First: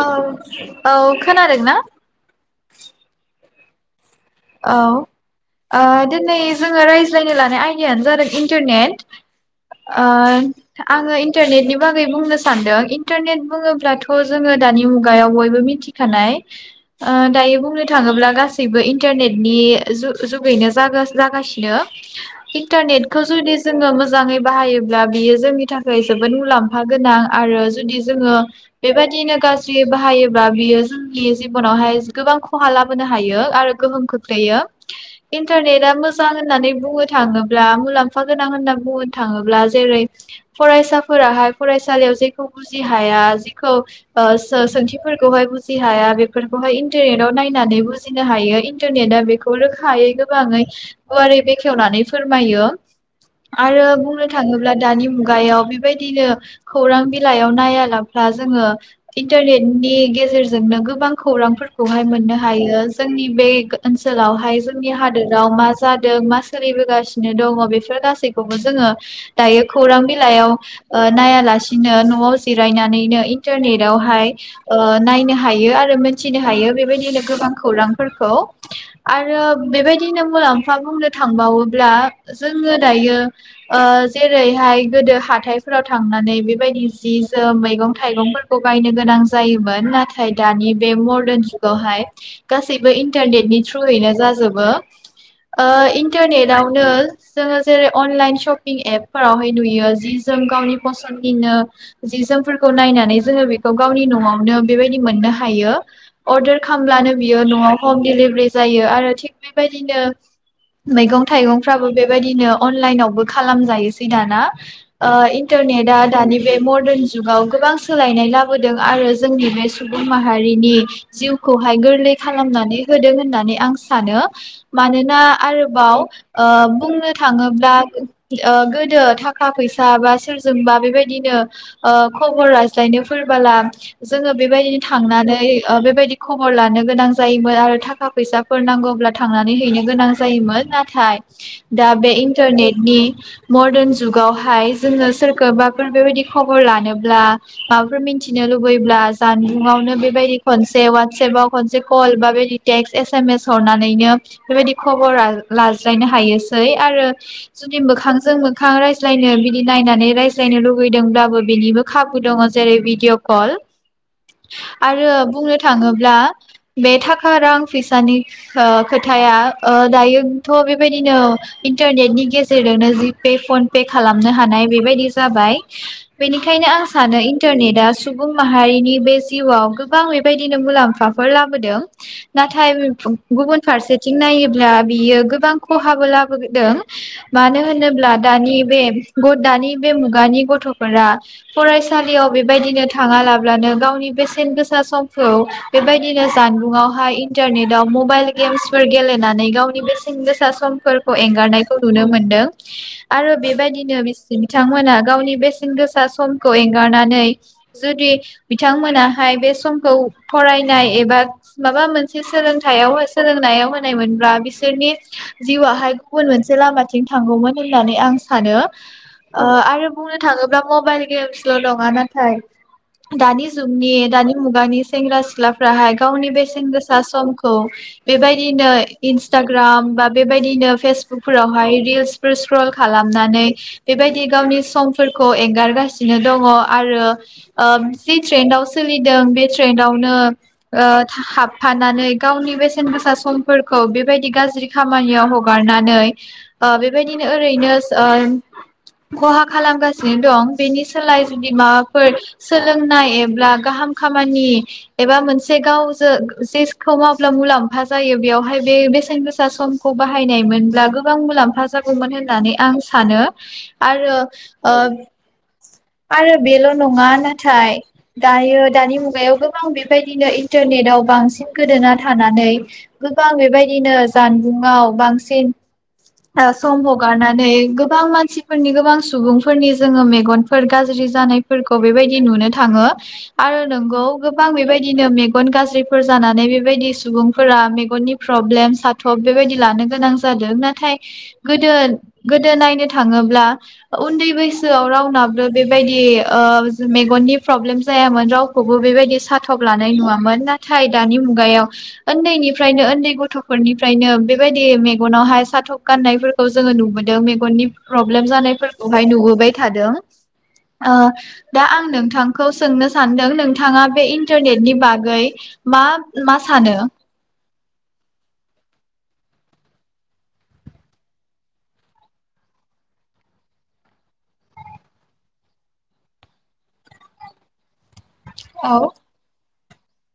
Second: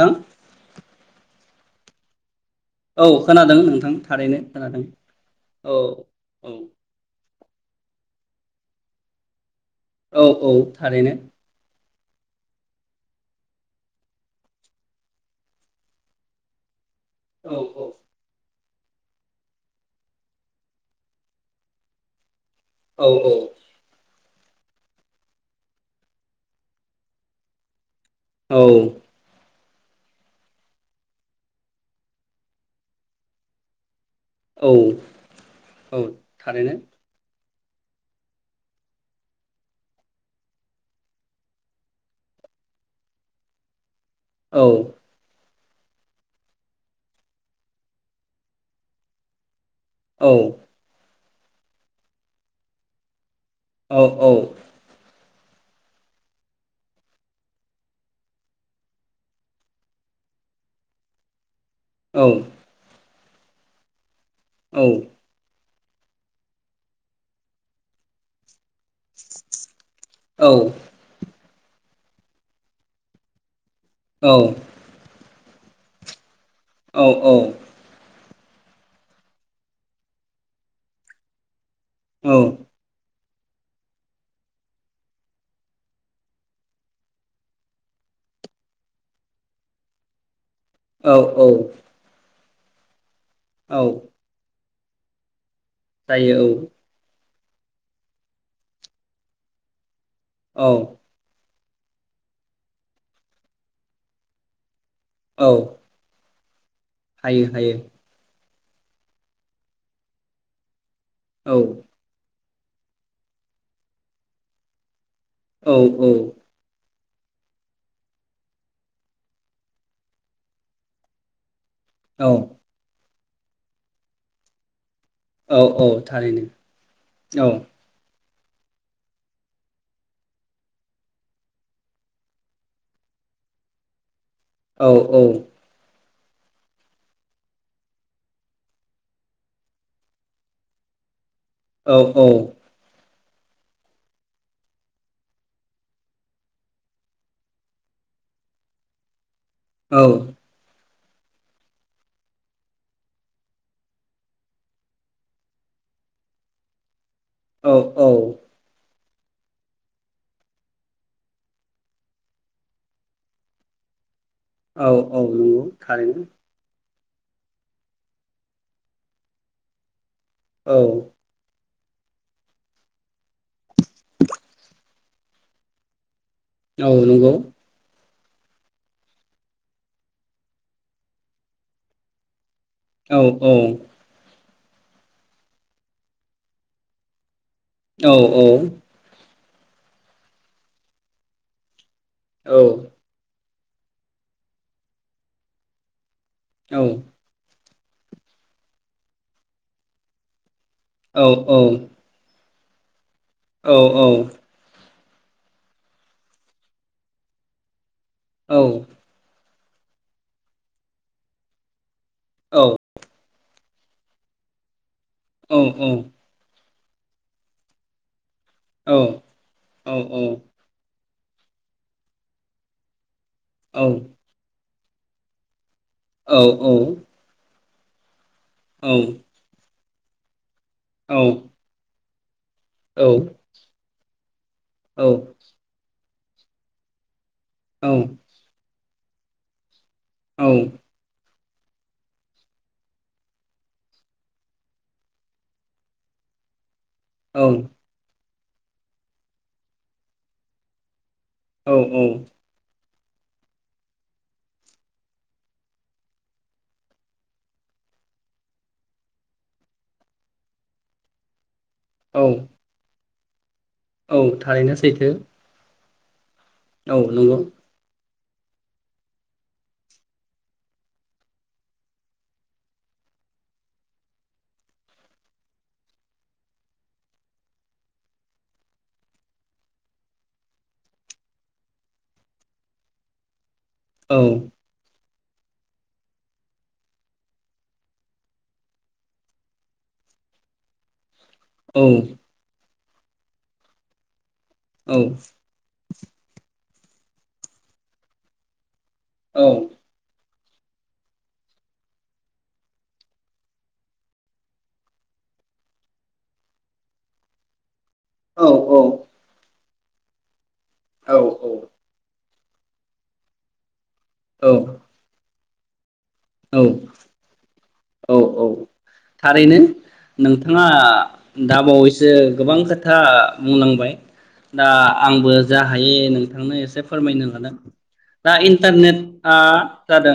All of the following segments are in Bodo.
औ औ खोनादों ना? औ खोनादों नोंथां थारैनो औ खोनादों औ ओ दिनै औ जोङो रायज्लायनो लानो आयदायानो जादों इन्टारनेट। ओ औ औ थारैनो आङो इन्टारनेटनि बागै बुंनो सानदों इन्टारनेट बुङोब्लाथ' जोङो दानि मुगायाव बयबो मिथिखानाय ओ दायो औ बुंनो थाङोब्ला गासै जेरै बो एन इन्टारनेटनि जुग जुगैनो जागासिनो। औ इन्टारनेटखौ जुदि जोङो मोजां मोजाङै बाहायोब्ला बियो जोंनि थाखाय जोबोद मुलाम्फा गोनां आरो जुदि जोङो औ बेबायदिनो गा ज्रि बाहायोब्ला बियो जोंनि जिबनावहाय गोबां खहा लाबोनो हायो आरो गोहोम खोख दैयो, औ इन्टारनेटआ औ मोजां होननानै थारैनो बुंनो थाङो ब्ला मुलाम्फा गोनां होनना बुंनो थाङोब्ला जेरै फरायसाफोराहाय फरायसालियाव जेखौ बुजि हाया जेखौ ओ सो औ सोंथिफोरखौहाय बु बुजिहाया बेफोरखौहाय इन्टारनेटाव नायनानै बुजिनो हायो इन इन्टारनेटा बेखौ रोख हायो औ गोबाङै गुवारै बेखेवनानै फोरमायो। आरो औ बुंनो औ थाङोब्ला दानि मुगायाव बेबायदिनो खौरां बिलाइयाव नायालाबा जोङो इन्टारनेटनि गेजेरजोंनो गोबां खौरां खौहाय औ मोननो हायो जोंनि बे [unintelligible] ओनसोलावहाय जोंनि औ हादोराव मा जा जादों मा सोलिबोगासिनो दङ बेफोर गासैखौबो जोङो दायो खौारां बिलाइयाव ओ नायालासिनो बिदिनो नआव जिरायनानैनो इन्टारनेट यावहाय ओ नायनो हायो आरो मोन। थिनो हायो बेबायदिनो औ गोबां खौरांफोर। खौ आरो बेबायदिनो मुलाम्फा बुंनो थांबाबो ब्ला औ जोङो दायो। ओ जेरैहाय गोदो हाथायफोराव थांनानै बेबायदि जि जोम मैगं थायगंफोरखौ बायनो गोनां जायोमोन नाथाय। दानि बे औ मर्दन जुगावहाय। गासैबो इन्टारनेट इनि थ्रुयैनो जाजोबो। ओ जायो इन्टारनेटावनो जोंङो जेरै अनलाइन शपिं एप फोरावहाय नुयो जि जों औ गावनि औ फसन्दनिनो जि जोमफोरखौ नायनानै जोंङो बेखौ गावनि नआवनो बेबायदि मोननो औ हायो । अर्डार। खालामब्लानो बियो हायो हायो नआव हम दिलि जायो आरो थि बेबायदिनो। मैगं औ थाइगंफ्राबो बेबायदिनो अनलाइनावबो खालामजायोसै दाना। ओ औ इन्टारनेटआ दानि बे मदार्न जुगाव गोबां सोलायनाय लाबोदों आरो जोंनि बे सुबुं माहारिनि जिउ। खौहाय गोरलै औ खालामनानै होदों। होननानै आं सानो मानो ना औ औ आरोबाव थारैनो बुंनो औ थाङोब्ला। ओ गोदो थाखा फैसा बा सोरजोंबा बेबायदिनो खबर लाज्लायनो फोरबोला। जोंङो बेबायदिनो औ थांनानै बेबायदि। खबर लानो गोनां जायोमोन आरो थाखा फैसाफोर नांगौ अब्ला थांनानै हैनो गोनां जायोमोन नाथाय दा औ बे औ इन्टारनेटनि। मर्दार्न जुगावहाय जोंङो सोरखौबाफोर बेबायदि खबर लानोब्ला माबाफोर मिथिनो लुबैब्ला जानबुंआवनो बेबायदि खनसे सोरबा खनसे कल बा बेदि टेक्स्ट एस एम एस हरनानैनो बेबायदि खबर [unintelligible] लाज्लायनो हायोसै आरो औ जुदि औ औ मोखांजों मोखां राय ज्लायनो बिदि नायनानै रायज्लायनो लुगैदोंब्लाबो बेनिबो खाबु दङ जेरै भिडिअ कल। औ आरो बुंनो नंगौ थाङोब्ला थारैनो बे थाखा रां फैसानि ओ खोथाया ओ दायो थ औ बेबायदिनो इन्टारनेटनि गेजेरजोंनो जी पे, फन पे खालामनो हानाय बेबायदि जाबाय। बेनिखायनो औ आं सानो नंगौ इन्टारनेटआ सु सुबुं माहारिनि बे जिउआव गोबां बेबायदिनो मुलाम्फाफोर लाबोदों। नाथाय बे औ [unintelligible] गुबुन फारसेथिं नायो दा बियो गोबां खहाबो लाबो [unintelligible] दों मानो औ होनोब्ला दानि बे गथ दानि बे मुगानि गथ'फोरा फरायस सालियाव बेबायदिनो थाङालाब ब्लानो गावनि बेसेन गोसा समखौ बेबाय [unintelligible] औ जानबुङावहाय नेटाव मबाइल गेम्स फोर गेलेनानै गावनि बेसेन गोसा सम औ फोरखौ औ एंगारनायखौ नुनो मोनदों। आरो बेबायदिनो बिसि बिथांमोना गावनि बेसेन गोसा समखौ एंगारनानै जुदि बिथांमोनाहाय बे समखौ फरायनाय एबा माबा मोन सो-सोलोंथायाव होन सोलोंनायाव होन नायमोनब्ला बिसोरनि जिउआाहाय गुबुन मोनसे लामा थांगौमोन होननानै आं सानो ओ आरो बुंनो थाङोब्ला मबाइल गेमसल नङा नाथाय दानि जुगनि दानि मुगानि सेंग्रा सिख्ला फोराहाय गावनि औ बेसेन गो समखौ बेबाय दिनो इनस्तग्राम बा बेबायदिनो फेसबुकफोरावहाय रिल्स सक्रल खालामनानै बेबायदि गावनि समफोरखौ एंगारगासिनो बिदिनो दङ आरो अ जि ट्रेन्डआव सोलिदों बे ट्रेन्डआव नो ओ थाहाब थानानै गावनि बेसेन गोसा समफोरखौ बेबायदि गाज्रि खामानियाव हगारनानै अ बेबायदिनो ओरैनो अ खहा खालामगासिनो दं बेनि स सोलाय जुदि औ माबाफोर सोलों होननाय एब्ला गाहाम खामानि एबा मोनसे गावजों जेसखौ मावला मुलाम्फा जायो बेयावहाय बे बेसेन गोसा समखौ बाहायनाय मोनब्ला गोबां मुलाम्फा जागोन हौमोन औ होननानै आं सानो। [inaudible] औ आरो ओ थारैनो सैथो आरो बेल' औ नङा नंगौ नाथाय दायो दानि मुगायाव गोबां बेबायदिनो इन्टारनेटआव बांसिन बांसिन गोदोना थानानै गोबां बेबायदिनो जानबुंआव बांसिन ओ सम हगारनानै गोबां मानसिफोरनि गोबां सुबुंफोरनि जोङो मेगनफोर गाज्रि जानायफोरखौ बेबायदि नुनो थाङो। आरो नोंगौ औ गोबां बेबायदिनो मे मोन गाज्रिब फोर जानानै बेबायदि सुबुंफोरा मेगननि प्रब्लेम साथ'ब बेबायदि लानो गोनां जादों। नाथाय गोदो औ -गोदो नायनो थाडो थाङोब्ला उन्दै बैसो गोसोआव औ रावनाबो बेबायदि अ मेगननि प्र्रब्लेम जायामोन रावखौबो बो बेबायदि औ साथब लानाय नुामोन नाथाय थाय दानि मुगायाव उन्दैनिफ्रायनो उन्दै गथ'फोरनिफ्रायनो बेबायदि मेगनावहाय साथ'ब गाननायफोरखौ जोङो नुबोदों मेगननि प्रब्लेम जानायफोरखौहाय नुबोबाय थादों ओ औ दा आं नोंथां खौ सोंनो सानदों नोंथाङा इन्टारनेट नि बागै मा मा सानो? औ औ थारैनो नोंथाङा दाबावैसो गोबां खोथा बुंलांबाय दा आंबो जा हायो नोंथांनो एसे फोरमायनो लादों दा औ इन्टारनेटआ जादों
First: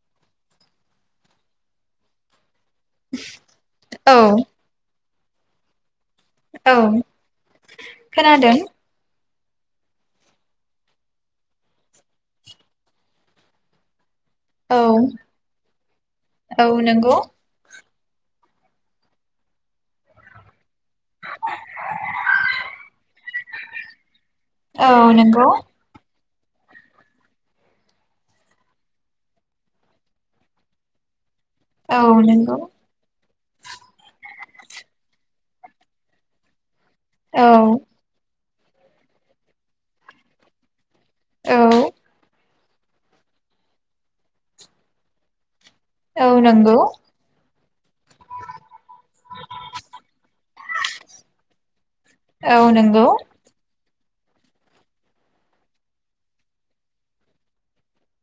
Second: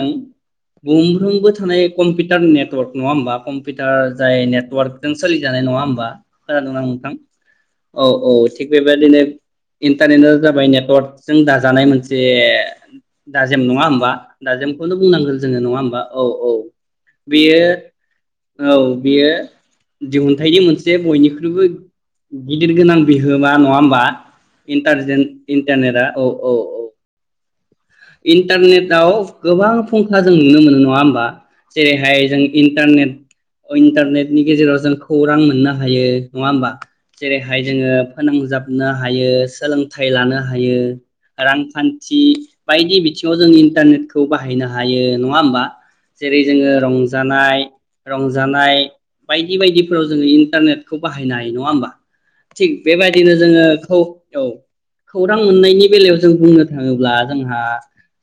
गंफ्रोमबो थानाय कम्पिउटार नेट [unintelligible] नङा होनबा कम्पिउटार औ जाय नेटअवार्क जों सोलिजानाय नङा होमबा? खोनादों औ ना नोंथां औ औ खोनादों थिग बेबायदिनो इन्टारनेटआ जाबाय नेटवार्कजों दाजानाय मोनसे दाजेम नङा होमबा? दा औ जोंखौनो बुंनांगोन नङा होमबा औ औ बेयो औ बेयो दिहुनथाइनि मोनसे बयनिख्रुइबो गिदिर गोनां बिहोमा नङा होमबा? इन्टारजेन इन्टारनेटआ औ औ औ इन्टारनेटआव गोबां फुं [unintelligible] जों नुनो मोनो नङा होमबा? जेरैहाय जों इन्टारनेट ओइन्टारनेटनि गेजेराव जों खौरां मोननो हायो नङा होमबा? औ जेरैहाय जोङो फोनांजाब मोननो हायो सोलोंथाइ लानो हायो। रांखान्थि बायदि बिथिङाव जों इन्टारनेटखौ बाहायना हायो नङा होमबा? औ जेरै जोङो रंजानाय रंजानाय बायदि बायदिफोराव जोङो इन्टारनेटखौ बाहायनो हायो नङा होमबा औ थिग नंगौ बेबायदिनो जोङो औ औ खौरां मोननायनि बेलायाव जों बुंनो थाङोब्ला जोंहा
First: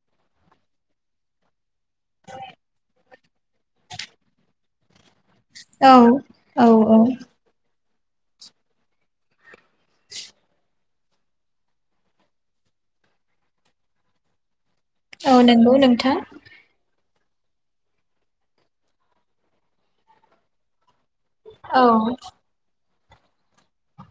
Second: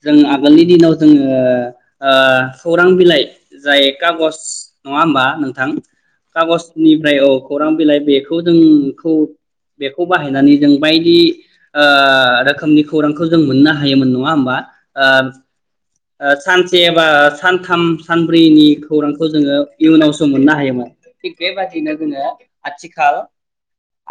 जों आगोलनि दिनाव जोङो ओ ओ खौरां बिलाइ जाय खागस नङा होमबा नोंथां औ खागजनिफ्राय औ खौरां बिलाइ बेखौ जों खौ बेखौ बाहायनानै जों बायदि ओ रोखोमनि खौरांखौ जों मोननो हायोमोन नङा होमबा? ओ औ नंगौ नोंथां। ओ सानसे एबा सानथाम सानब्रैनि खौरांखौ जोङो इयुनावसो मोननो हायोमोन। थिग औ बेबायदिनो जोङो आथि खाल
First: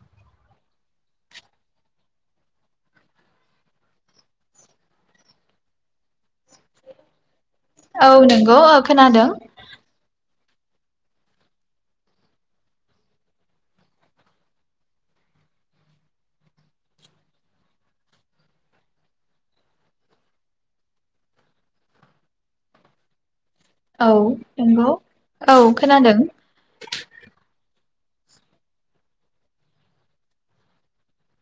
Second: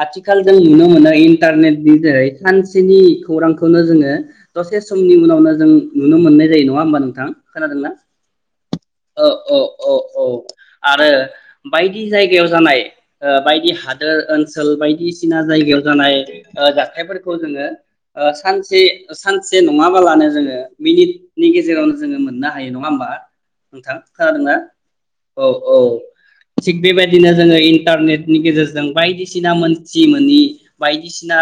आथिखाल जों नुनो मोनो इन्टारनेटनि जोहै सानसेनि खौरांखौनो जोङो दसे समनि उनावनो जों नुनो मोननाय जायो नङा होनबा नोंथां? खोनादोंना? औ नंगौ खोनादों औ औ औ औ। आरो बायदि जायगायाव जानाय बायदि हादोर ओनसोल बायदिसिना जायगायाव जानाय ओ जाथायफोरखौ जोंङो ओ सानसे सानसे नङाबालानो जोङो मिनिट नि गेजेरावनो जोङो मोननो हायो, नङा होमबा? नोंथां औ खोनादों ना नंगौ औ औ थिग बेबायदिनो जोङो इन इन्टारनेटनि गेजेरजों बायदिसिना मोनथि मोनि बायदिसिना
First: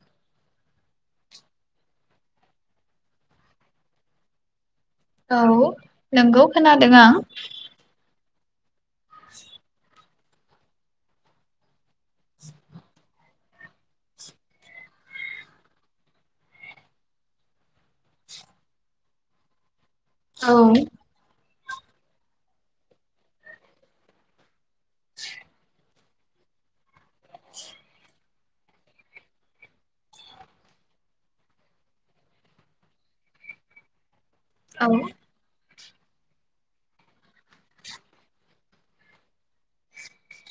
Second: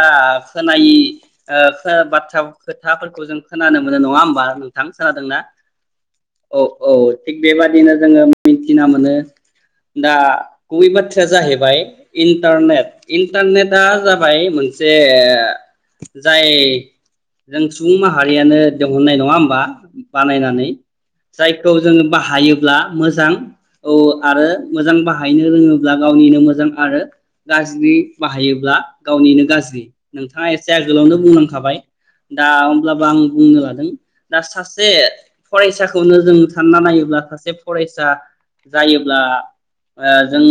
खोनायि ओ बाथ्रा खोथाफोरखौ जों खोनानो मोनो नङा होमबा नो थां औ खोनादोंना नोंगौ औ खोनादों औ आं थिग बेबादिनो जोङो [unintelligible] ना मोनो। दा गुबै बाथ्राया जाहैबाय इन्टारनेट। टारनेटआ जाबाय मोनसे जाय जों सुबुं माहारियानो दिंहुननाय नङा होमबा। [unintelligible] औ बानायनानै जायखौ जोङो बाहायोब्ला मोजां औ आरो। मोजां बाहायनो रोङो। ब्ला गावनिनो मोजां आरो। गाज्रि। बाहायोब्ला गावनिनो गाज्रि नोंथाङा एसे आगोलावनो बुंलांखाबाय दा होमब्लाबो आं बुंनो लादों दा औ सासे फरायसाखौ खौनो जों सानना नायोब्ला सासे फरायसा जायोब्ला ओ जों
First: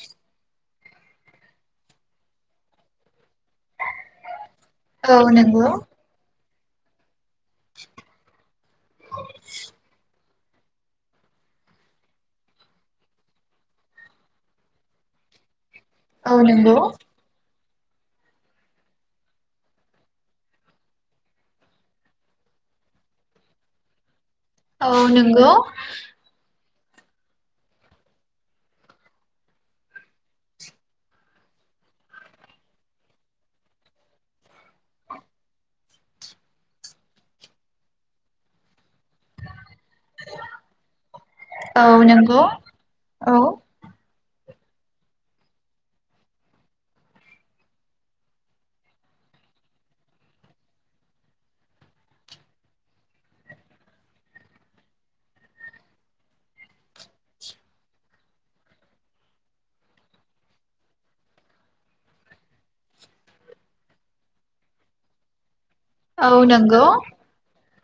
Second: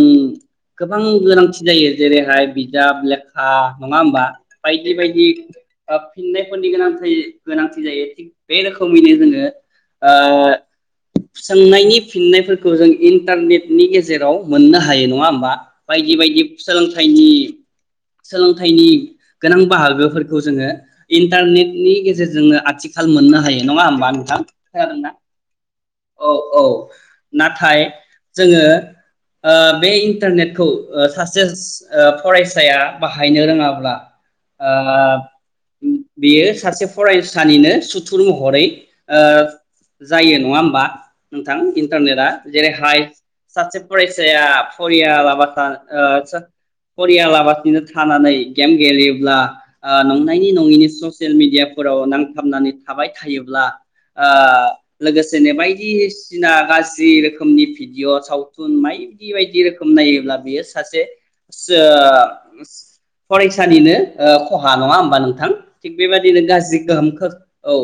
गोबां गोनांथि जायो जेरैहाय बिजाब लेख आ नङा होमबा बायदि औ बायदि नोंगौ ओ फिन्नाय फोरनि गोनांथि गोनांथि जायो बे रोखोमैनो जोङो ओ सोंनायनि फिननायफोरखौ जों इन्टारनेटनि गेजेराव मोननो हायो नङा होमबा बायदि औ बायदि नोंगौ सोलोंथाइनि सोलोंथाइनि गोनां बाहागोफोरखौ जोङो इन्टारनेटनि गेजेरजोंनो आथिखाल मोननो हा जायो नङा होमबा नोंथां औ नोंगौ औ औ नाथाय जोङो ओ बे इन्टारनेटखौ ओ सासे फरायसाया बाहायनो रोङाब्ला ओ बेयो सासे फरायसानिनो सु थुर महरै ओ जायो नङा होमबा नोंथां औ इन्टारनेटआ नोंगौ जेरैहाय औ सासे फराय साया फरियालाबा थाना ओ फरियालाबासिनो थानानै गेम गेलेयोब्ला ओ नंनायनि नङिनि ससियेल मिडियाफोराव नांथाबनानै थाबाय थायोब्ला ओ लोगोसेनो बायदिसिना गाज्रि रोखोमनि भिडिअ सावथुन बायदि बायदि रोखोम नायोब्ला बेयो सासे सो फरायसानिनो खहा नङा होमबा नोंथां थिग बेबायदिनो औ गाज्रि नोंगौ गोहोम खो औ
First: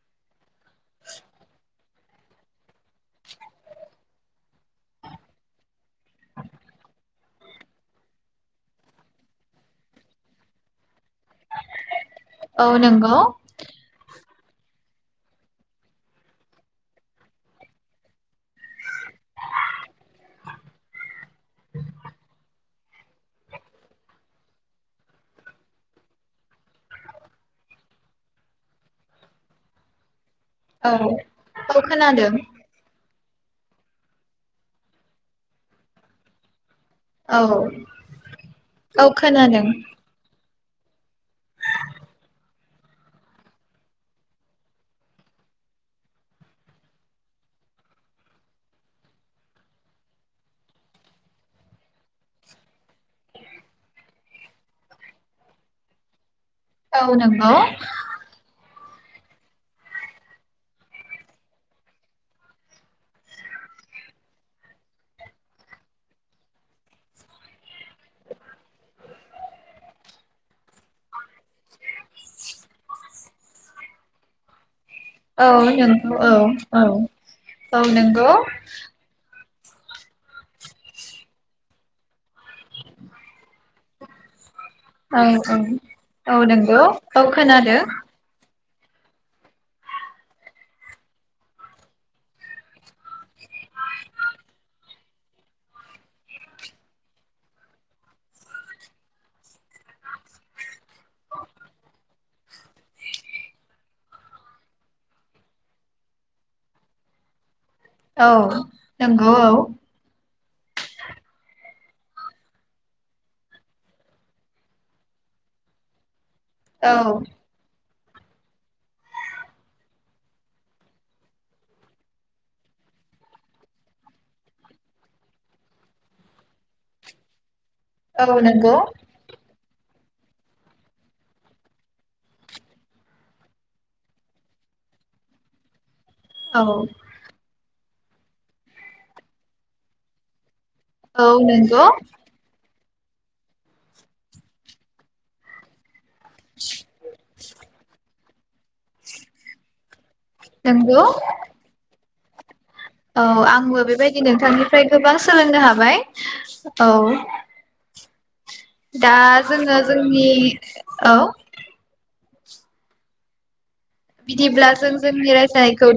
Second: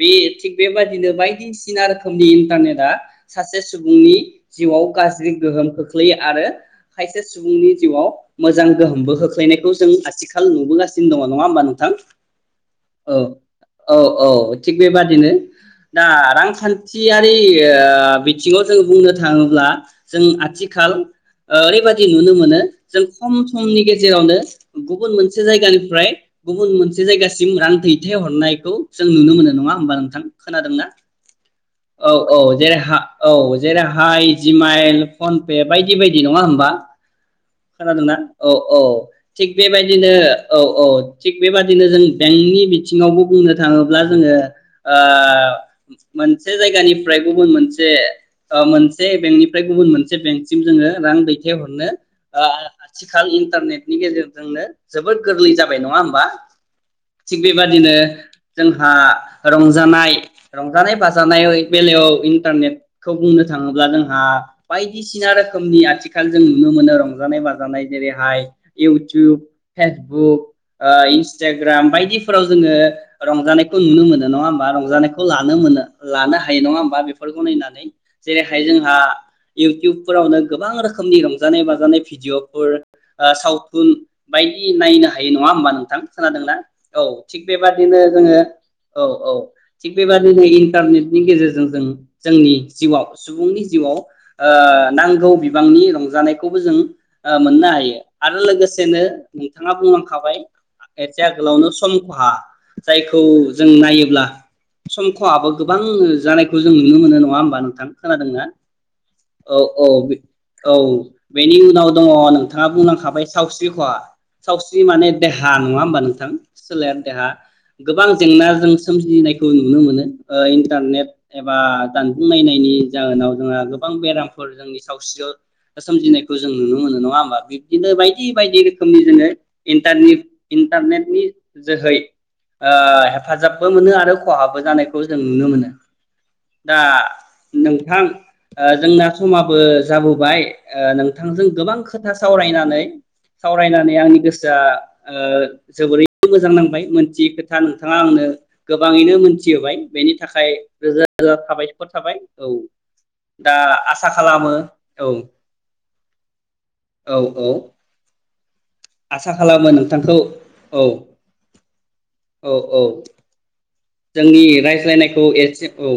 बे थिग बेबादिनो बायदिसिना रोखोमनि इन्टारनेटआ सासे सुबुंनि जिउआव गाज्रि गोहोम खोख्लैयो आरो खायसे सुबुंनि जिउआव मोजां गोहोमबो खोख्लैनायखौ जों आथिखाल नुबोगास [unintelligible] दङ नङा होमबा नोंथां औ नोंगौ ओ औ थिग बेबादिनो दा रांखान्थियारि बिथिङाव जों बुंनो थाङोब्ला जों आथिखाल ओरैबाददि नुनो मोनो जों खम समनि गेजेरावनो गुबुन मोनसे जायगानिफ्राय गुबुन मोनसे जायगासिम रां दैथाय हरनाय खौ जों नुनो मोनो नङा होमबा नोंथां खोनादोंना? औ औ खोनादों औ-औ जेरै हा औ जेरैहाय जिमाइल फनपे बायदि बायदि नङा होमबा औ खोनादोंना औ औ थिग बेबायदिनो औ औ थिग बेबादिनो जों बेंकनि बिथिङावबो बुंनो थाङोब्ला जोङो ओ मोनसे जायगानिफ्राय गुबुन मोनसे ओ मोनसे बेंकनिफ्राय गुबुन मोनसे बेंकसिम जोङो रां दैथायहरनो ओ आथिखाल इन्टारनेटनि गेजेरजोंनो जोबोर गोरलै जाबाय नङा होमबा औ थिग नोंगौ बेबादिनो जों आ रंजानाय रंजानाय बा जानाय वै बेलायाव इन्टारनेटखौ बुंनो थाङोब्ला जोंहा बायदिसिना रोखोमनि आथिखाल जों नुनो मोनो रंजानाय बाजानाय जेरैहाय इउटुब, फेसबुक ओ इन्स्टाग्राम बायदिफोराव जोङो रंजानायखौ नुनो मोनो नङा होमबा रंजा जानायखौ औ लानो मोनो नोंगौ लानो हायो नङा औ होमबा बेफोरखौ औ नायनानै नोंगौ औ जेरैहाय जोंहा इउटुबफोरावनो गोबां रोखोमनि रंजानाय बाजानाय भिडिअ फोरा सावथुन बायदि नायनो हायो नङा होमबा नोंथां औ खोनादोंना नोंगौ औ थिग खोनादों बेबादिनो जोङो औ औ थिग बेबादिनो इन्टारनेटनि गेजेरजों जों जोंनि जिउआव सुबुंनि जिउआव ओ नांगौ बिबांनि रंजानायखौबो जों ओ मोननो हायो आरो लोगोसेनो नोंथाङा बुंलांखाबाय एसे आगोलावनो सम खहा जायखौ जों नायोब्ला सम खहाबो गोबां जानायखौ जों नुनो मोनो नङा होमबा नों थां औ खोनादोंना नोंगौ औ औ औ बेनि उनाव दङ नोंथाङा बुंलांखाबाय सावस्रि खहा। सावस्रि माने देहा नङा होमबा नोंथां? सोलेर औ देहा औ गोबां जेंनाजों सोमजिनायखौ नुनो मोनो ओ इन्टारनेट एबा जानबुं नायनायनि जाहोनाव जोंहा गोबां बेरामफोर जोंनि सावस्रियाव सोमजिनायखौ जों नुनो मोनो नङा होमबा बे बिदिनो बायदि औ बायदि नोंगौ रोखोमनि औ जोङो दानि इन्टारनेटनि जोहै ओ हेफाजाबबो मोनो आरो खहाबो जानाय खौ जों नुनो मोनो दा नोंथां जोंना समाबो जाबोबाय औ नोंथांजों गोबां नोंगौ खोथा सावरायनानै सावरायनानै आंनि गोसोआ ओ जोबोरै मोजां नांबाय मोनथि खोथा नोंथाङा आंनो गोबाङैनो मोनथिहोबाय। बेनि थाखाय रोजा नोंगौ रोजा साबायखर थाबाय। औ औ दा आंबो आसा बेबायदि खालामो नोंथांनिफ्राय औ गोबां सोलोंनो हाबाय औ दा आसा खालामो जोङो नोंथांखौ जोंनि औ औ औ जोंनि बिदिब्ला जों रायज्लायनायखौ जोंनि एसे रायज्लायनायखौ औ